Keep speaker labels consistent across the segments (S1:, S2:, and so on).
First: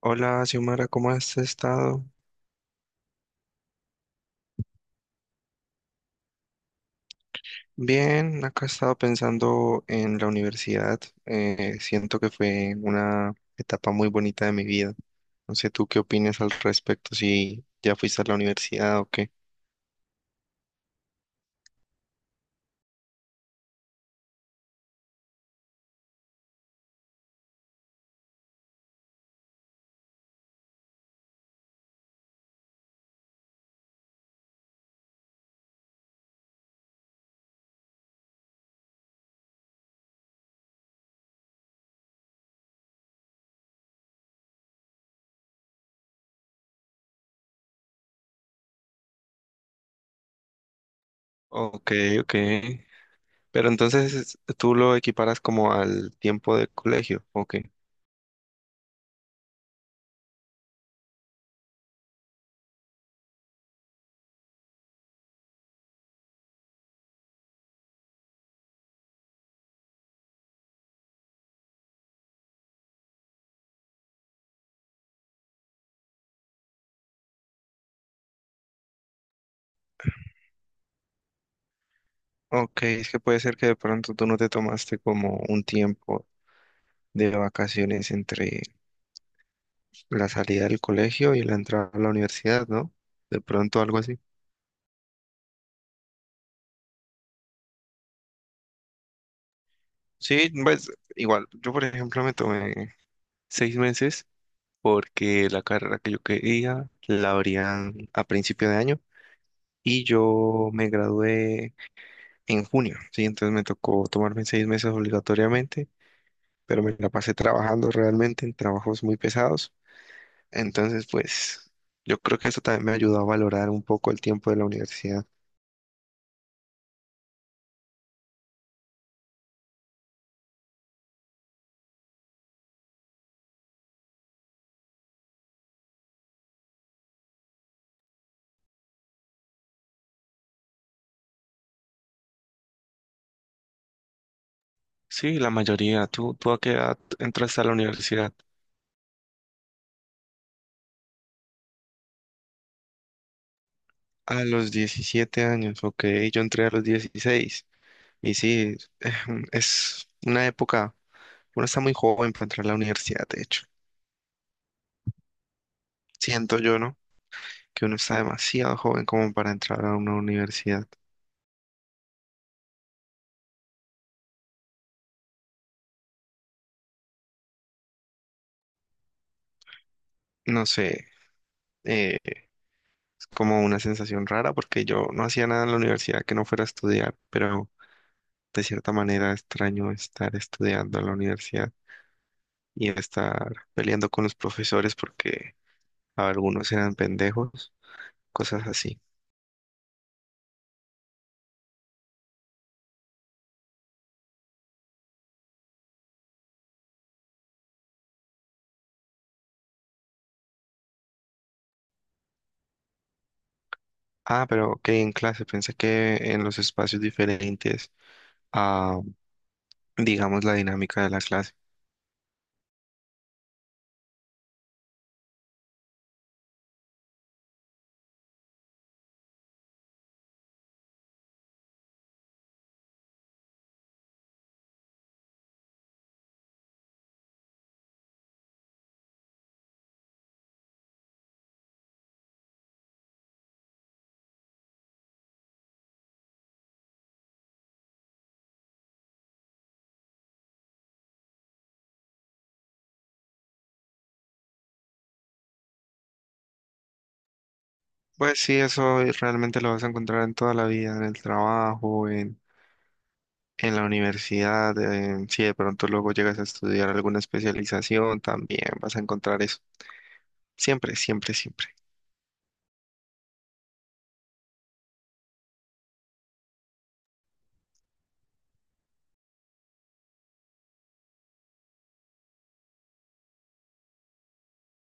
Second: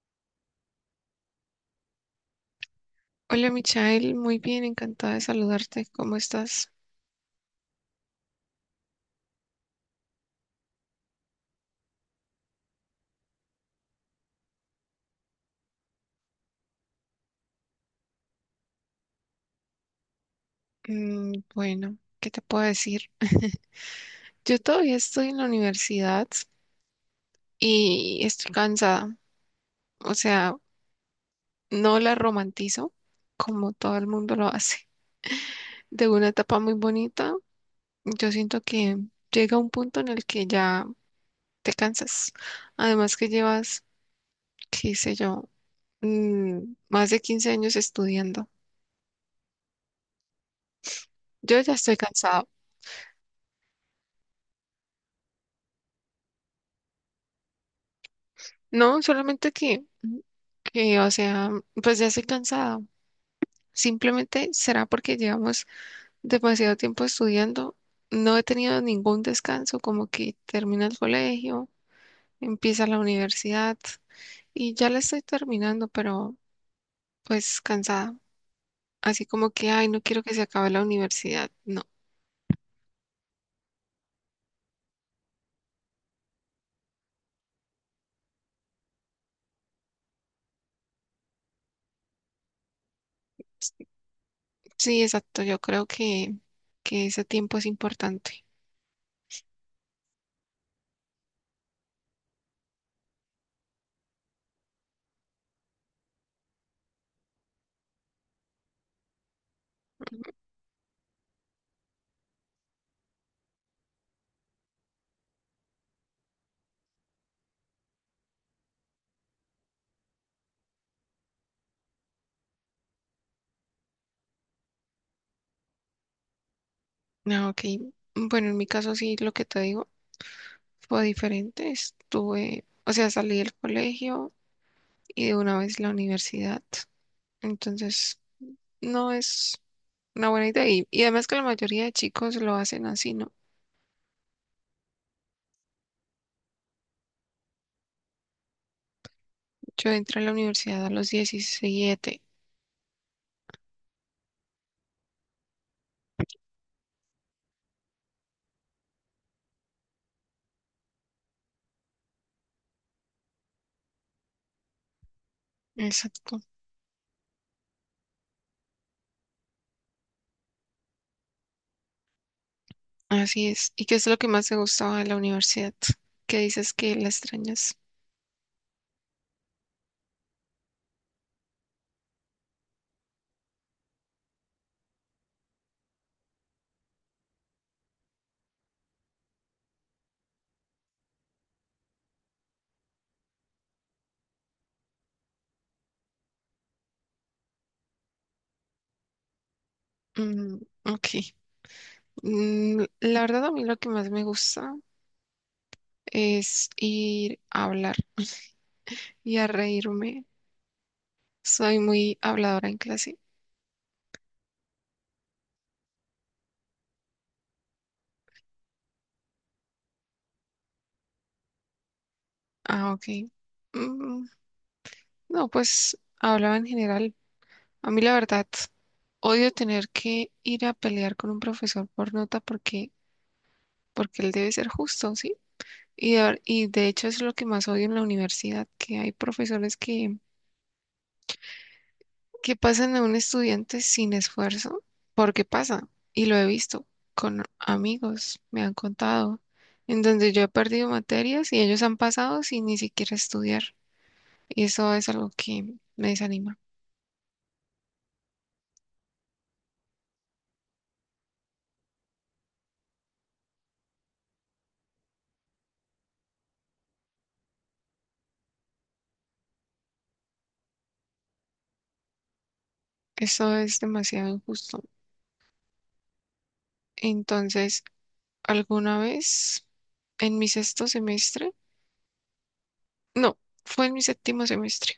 S1: Hola, Xiomara, ¿cómo has estado?
S2: Hola, Michael, muy bien, encantada de saludarte. ¿Cómo estás?
S1: Bien, acá he estado pensando en la universidad. Siento que fue una etapa muy bonita de mi vida. No sé, ¿tú qué opinas al respecto? Si ya fuiste a la universidad o qué.
S2: Mm, bueno, ¿qué te puedo decir? Yo todavía estoy en la universidad y estoy cansada. O sea, no la romantizo como todo el mundo lo hace. De una etapa muy bonita, yo siento que llega un punto en el que ya te cansas. Además que llevas, qué sé yo, más de 15 años estudiando. Yo ya
S1: Ok,
S2: estoy
S1: ok.
S2: cansada.
S1: Pero entonces tú lo equiparas como al tiempo de colegio, ok.
S2: No, solamente que, y, o sea, pues ya estoy cansada. Simplemente será porque llevamos demasiado tiempo estudiando. No he tenido ningún descanso, como que termina el colegio, empieza la universidad y ya la estoy terminando, pero pues cansada. Así como que, ay, no quiero que se acabe la universidad. No,
S1: Ok, es que puede ser que de pronto tú no te tomaste como un tiempo de vacaciones entre la salida del colegio y la entrada a la universidad, ¿no? De pronto algo así.
S2: sí, exacto. Yo creo que ese tiempo es importante.
S1: Sí, pues igual, yo por ejemplo me tomé 6 meses porque la carrera que yo quería la abrían a principio de año y yo me gradué en junio, sí, entonces me tocó tomarme 6 meses obligatoriamente, pero me la pasé trabajando realmente en trabajos muy pesados, entonces pues yo creo que eso también me ayudó a valorar un poco el tiempo de la universidad.
S2: Ah, ok. Bueno, en mi caso sí, lo que te digo fue diferente. Estuve, o sea, salí del colegio y de una vez la universidad. Entonces, no es una buena idea. Y además que la mayoría de chicos lo hacen así, ¿no?
S1: Sí, la mayoría. ¿Tú a qué edad entraste a la universidad?
S2: Yo entré a la universidad a los 17.
S1: A los 17 años, ok, yo entré a los 16. Y sí, es una época, uno está muy joven para entrar a la universidad, de hecho.
S2: Exacto.
S1: Siento yo, ¿no? Que uno está demasiado joven como para entrar a una universidad.
S2: Así es. ¿Y qué es lo que más te gustaba de la universidad? ¿Qué dices que la extrañas?
S1: No sé, eh, es como una sensación rara porque yo no hacía nada en la universidad que no fuera a estudiar, pero de cierta manera extraño estar estudiando en la universidad y estar peleando con los profesores porque algunos eran pendejos, cosas así.
S2: Mm, ok. La verdad, a mí lo que más me gusta es ir a hablar y a reírme. Soy muy habladora en clase.
S1: Ah, pero ok, en clase, pensé que en los espacios diferentes a, digamos, la dinámica de la clase.
S2: Ah, ok. Mm, no, pues hablaba en general. A mí la verdad, odio tener que ir a pelear con un profesor por nota, porque él debe ser justo, ¿sí? Y de hecho es lo que más odio en la universidad, que hay profesores que pasan a un estudiante sin esfuerzo, porque pasa, y lo he visto con amigos, me han contado, en donde yo he perdido materias y ellos han pasado sin ni siquiera estudiar. Y eso es algo que me desanima.
S1: Pues sí, realmente lo vas a encontrar en toda la vida, en el trabajo, en la universidad, si de pronto luego llegas a estudiar alguna especialización, también vas a encontrar eso. Siempre, siempre, siempre.
S2: Eso es demasiado injusto. Entonces, alguna vez en mi sexto semestre, no, fue en mi séptimo semestre.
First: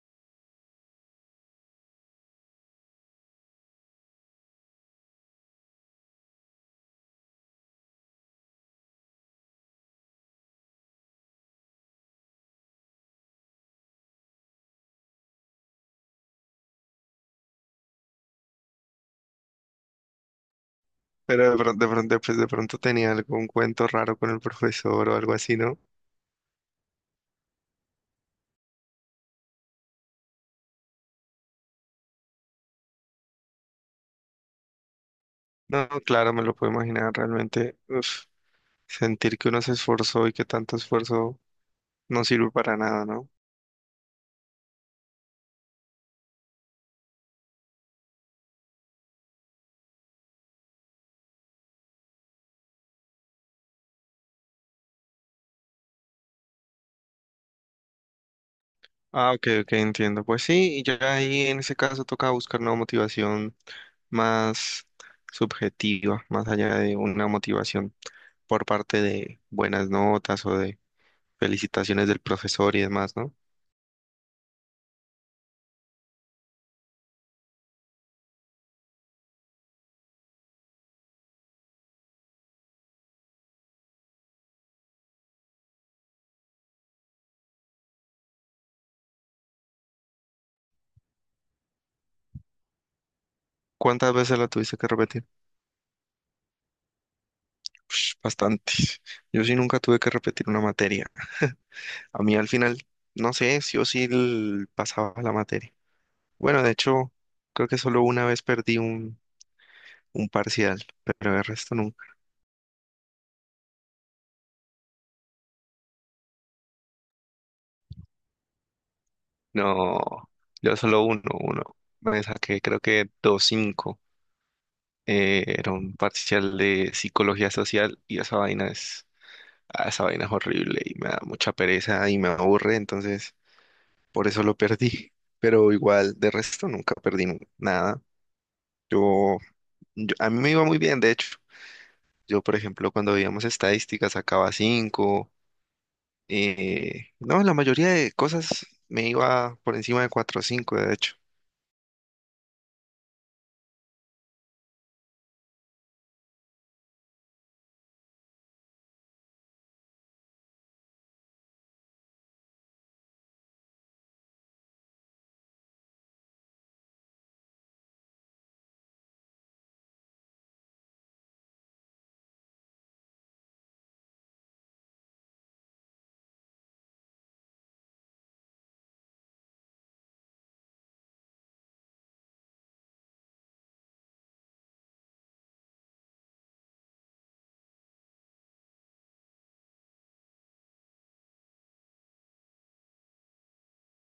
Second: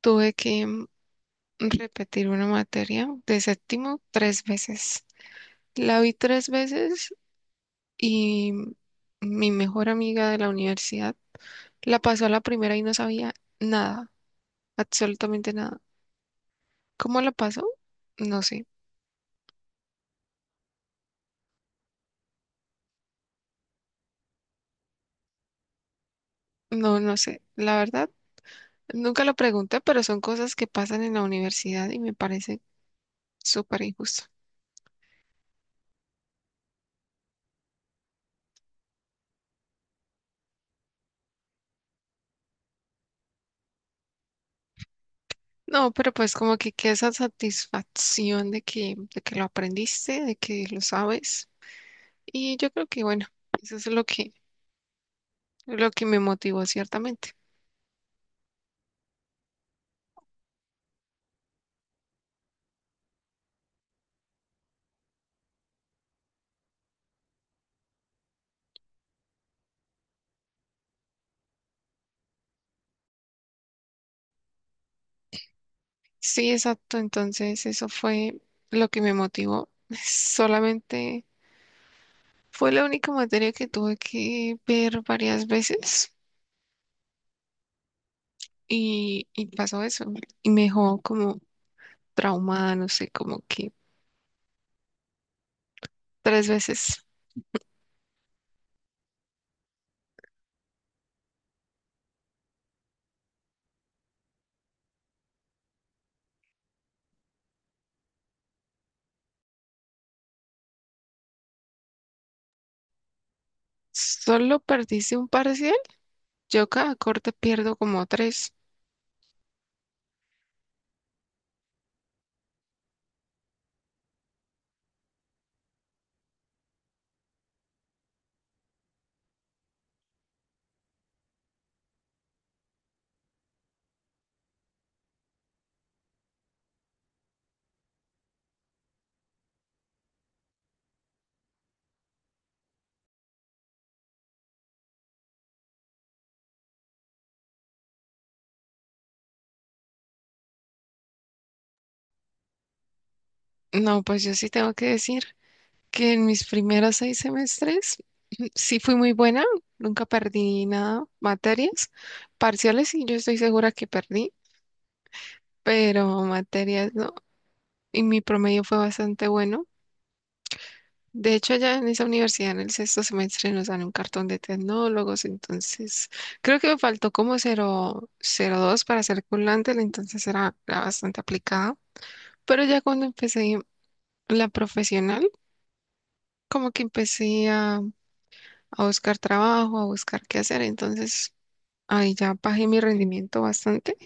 S2: Tuve que repetir una materia de séptimo tres veces. La vi tres veces y mi mejor amiga de la universidad la pasó a la primera y no sabía nada, absolutamente nada. ¿Cómo la pasó? No sé,
S1: Pero pues de pronto tenía algún cuento raro con el profesor o algo así, ¿no?
S2: no, no sé. La verdad, nunca lo pregunté, pero son cosas que pasan en la universidad y me parece súper injusto.
S1: No, claro, me lo puedo imaginar realmente. Uf. Sentir que uno se esforzó y que tanto esfuerzo no sirve para nada, ¿no?
S2: No, pero pues como que queda esa satisfacción de que lo aprendiste, de que lo sabes. Y yo creo que bueno, eso es lo que me motivó ciertamente.
S1: Ah, ok, ok, entiendo. Pues sí, y ya ahí en ese caso toca buscar una motivación más subjetiva, más allá de una motivación por parte de buenas notas o de felicitaciones del profesor y demás, ¿no?
S2: Sí, exacto. Entonces eso fue lo que me motivó. Solamente fue la única materia que tuve que ver varias veces y pasó eso. Y me dejó como traumada, no sé, como que
S1: ¿Cuántas veces la tuviste que repetir?
S2: tres veces.
S1: Ush, bastantes. Yo sí nunca tuve que repetir una materia. A mí al final, no sé, sí o sí pasaba la materia. Bueno, de hecho, creo que solo una vez perdí un parcial, pero el resto no.
S2: Solo perdiste un parcial. Yo cada corte pierdo como tres.
S1: No, yo solo uno, uno. Me saqué creo que dos cinco. Era un parcial de psicología social y esa vaina es horrible y me da mucha pereza y me aburre, entonces por eso lo perdí. Pero igual, de resto nunca perdí nada. Yo, a mí me iba muy bien, de hecho. Yo, por ejemplo, cuando veíamos estadísticas sacaba cinco. No, la mayoría de cosas me iba por encima de 4 o 5, de hecho.
S2: No, pues yo sí tengo que decir que en mis primeros seis semestres sí fui muy buena, nunca perdí nada, materias, parciales sí, yo estoy segura que perdí, pero materias no, y mi promedio fue bastante bueno. De hecho, ya en esa universidad, en el sexto semestre, nos dan un cartón de tecnólogos, entonces creo que me faltó como cero cero dos para ser culante, entonces era bastante aplicada. Pero ya cuando empecé la profesional, como que empecé a buscar trabajo, a buscar qué hacer. Entonces, ahí ya bajé mi rendimiento bastante.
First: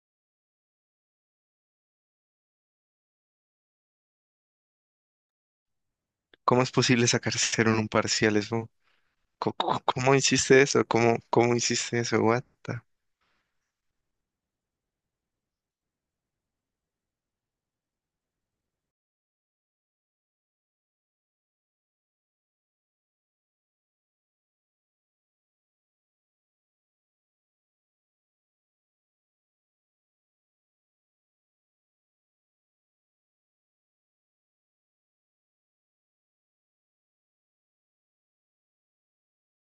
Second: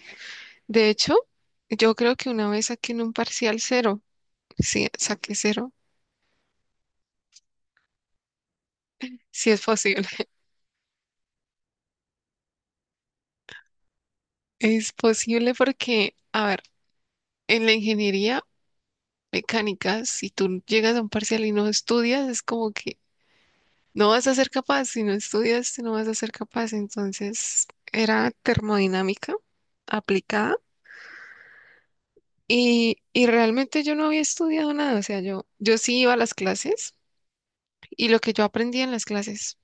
S2: De hecho, yo creo que una vez saqué en un parcial cero, sí, saqué cero,
S1: ¿Cómo es posible sacar cero en un parcial?
S2: sí es posible.
S1: ¿Cómo hiciste eso? ¿Cómo hiciste eso? What the-
S2: Es posible porque, a ver, en la ingeniería mecánica, si tú llegas a un parcial y no estudias, es como que no vas a ser capaz. Si no estudias, no vas a ser capaz. Entonces, era termodinámica aplicada. Y realmente yo no había estudiado nada, o sea, yo sí iba a las clases y lo que yo aprendía en las clases,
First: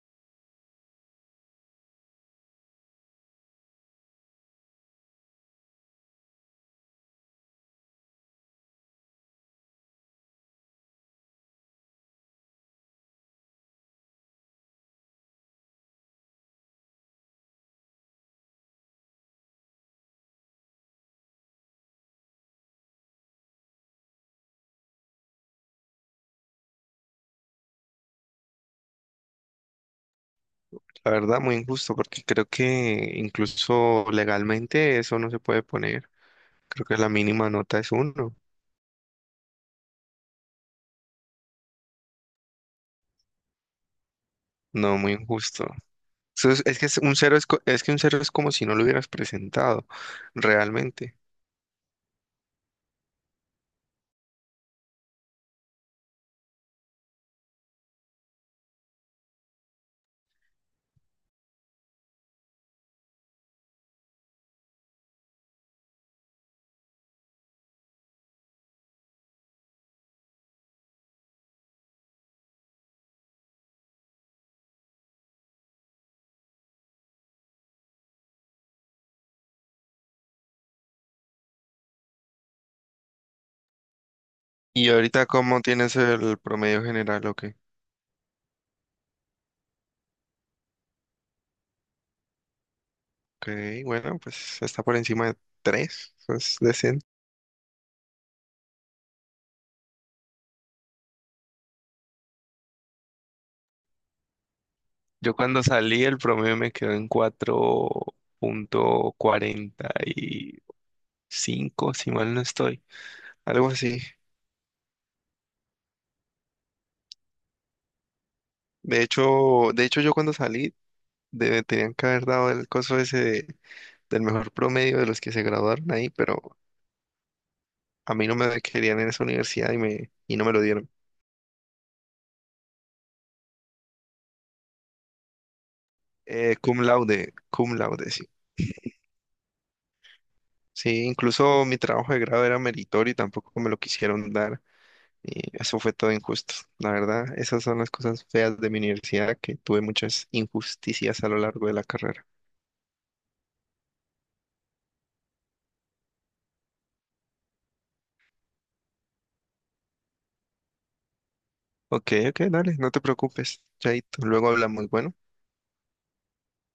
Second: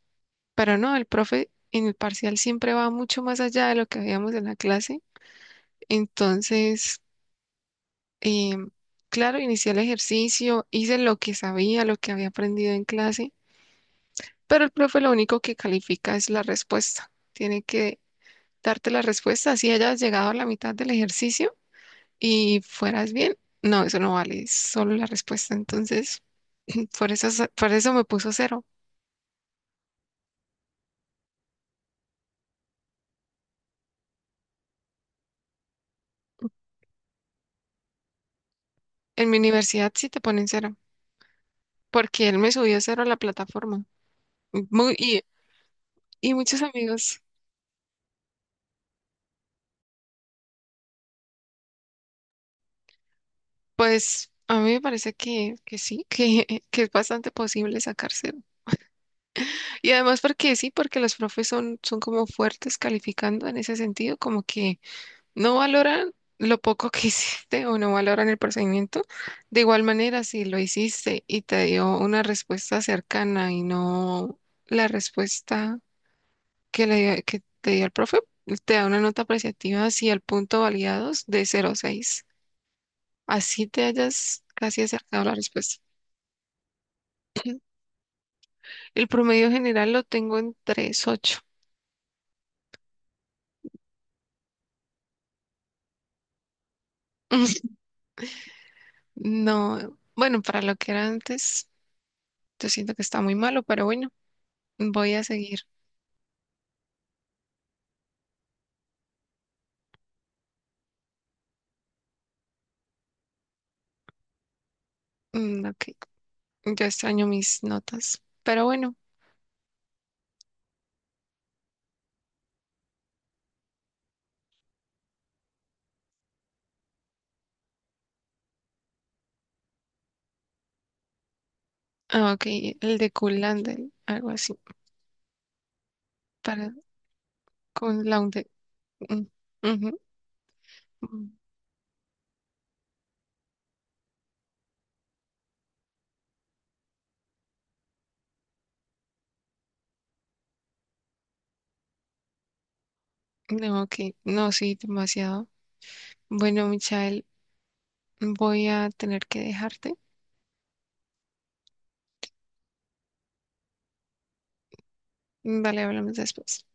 S2: pero no, el profe en el parcial siempre va mucho más allá de lo que veíamos en la clase. Entonces, em, claro, inicié el ejercicio, hice lo que sabía, lo que había aprendido en clase, pero el profe lo único que califica es la respuesta. Tiene que darte la respuesta, así hayas llegado a la mitad del ejercicio y fueras bien. No, eso no vale, es solo la respuesta. Entonces, por eso, por eso me puso cero.
S1: La verdad, muy injusto, porque creo que incluso legalmente eso no se puede poner. Creo que la mínima nota es uno.
S2: En mi universidad sí te ponen cero, porque él me subió cero a la plataforma. Muy-
S1: No, muy
S2: y,
S1: injusto.
S2: y muchos
S1: Es que es un
S2: amigos,
S1: cero es, co- es que un cero es como si no lo hubieras presentado, realmente.
S2: pues a mí me parece que sí, que es bastante posible sacar cero. Y además porque sí, porque los profes son como fuertes calificando en ese sentido, como que no valoran lo poco que hiciste o no valoran el procedimiento. De igual manera, si lo hiciste y te dio una respuesta cercana y no la respuesta que te dio el profe, te da una nota apreciativa si el punto validados de cero a seis, así te hayas casi
S1: Y
S2: acercado a
S1: ahorita,
S2: la
S1: ¿cómo
S2: respuesta.
S1: tienes el promedio general? Ok,
S2: El promedio general lo tengo en 3,8.
S1: ok, bueno, pues está por encima de tres. Eso es decente.
S2: No, bueno, para lo que era antes, yo siento que está muy malo, pero bueno, voy a
S1: Yo
S2: seguir.
S1: cuando salí el promedio me quedó en 4.45, si mal no estoy, algo así.
S2: Mm, ok, yo extraño mis notas, pero bueno,
S1: De hecho, yo cuando salí tenían que haber dado el coso ese del mejor promedio de los que se graduaron ahí, pero a mí no me querían en esa universidad y no me lo dieron.
S2: ah, ok, el de Kulandel, algo así, para
S1: Cum laude, cum
S2: con
S1: laude,
S2: la
S1: sí.
S2: unde. Mm, ujú,
S1: Sí,
S2: mm.
S1: incluso mi trabajo de grado era meritorio y tampoco me lo quisieron dar. Y eso fue todo injusto. La verdad, esas son las cosas feas de mi universidad, que tuve muchas injusticias a lo largo de la carrera.
S2: No, ok, no, sí, demasiado. Bueno, Michael, voy a tener que dejarte.
S1: Ok, ok, dale, no te preocupes, Chaito. Luego hablamos, bueno.
S2: Vale, hablamos después.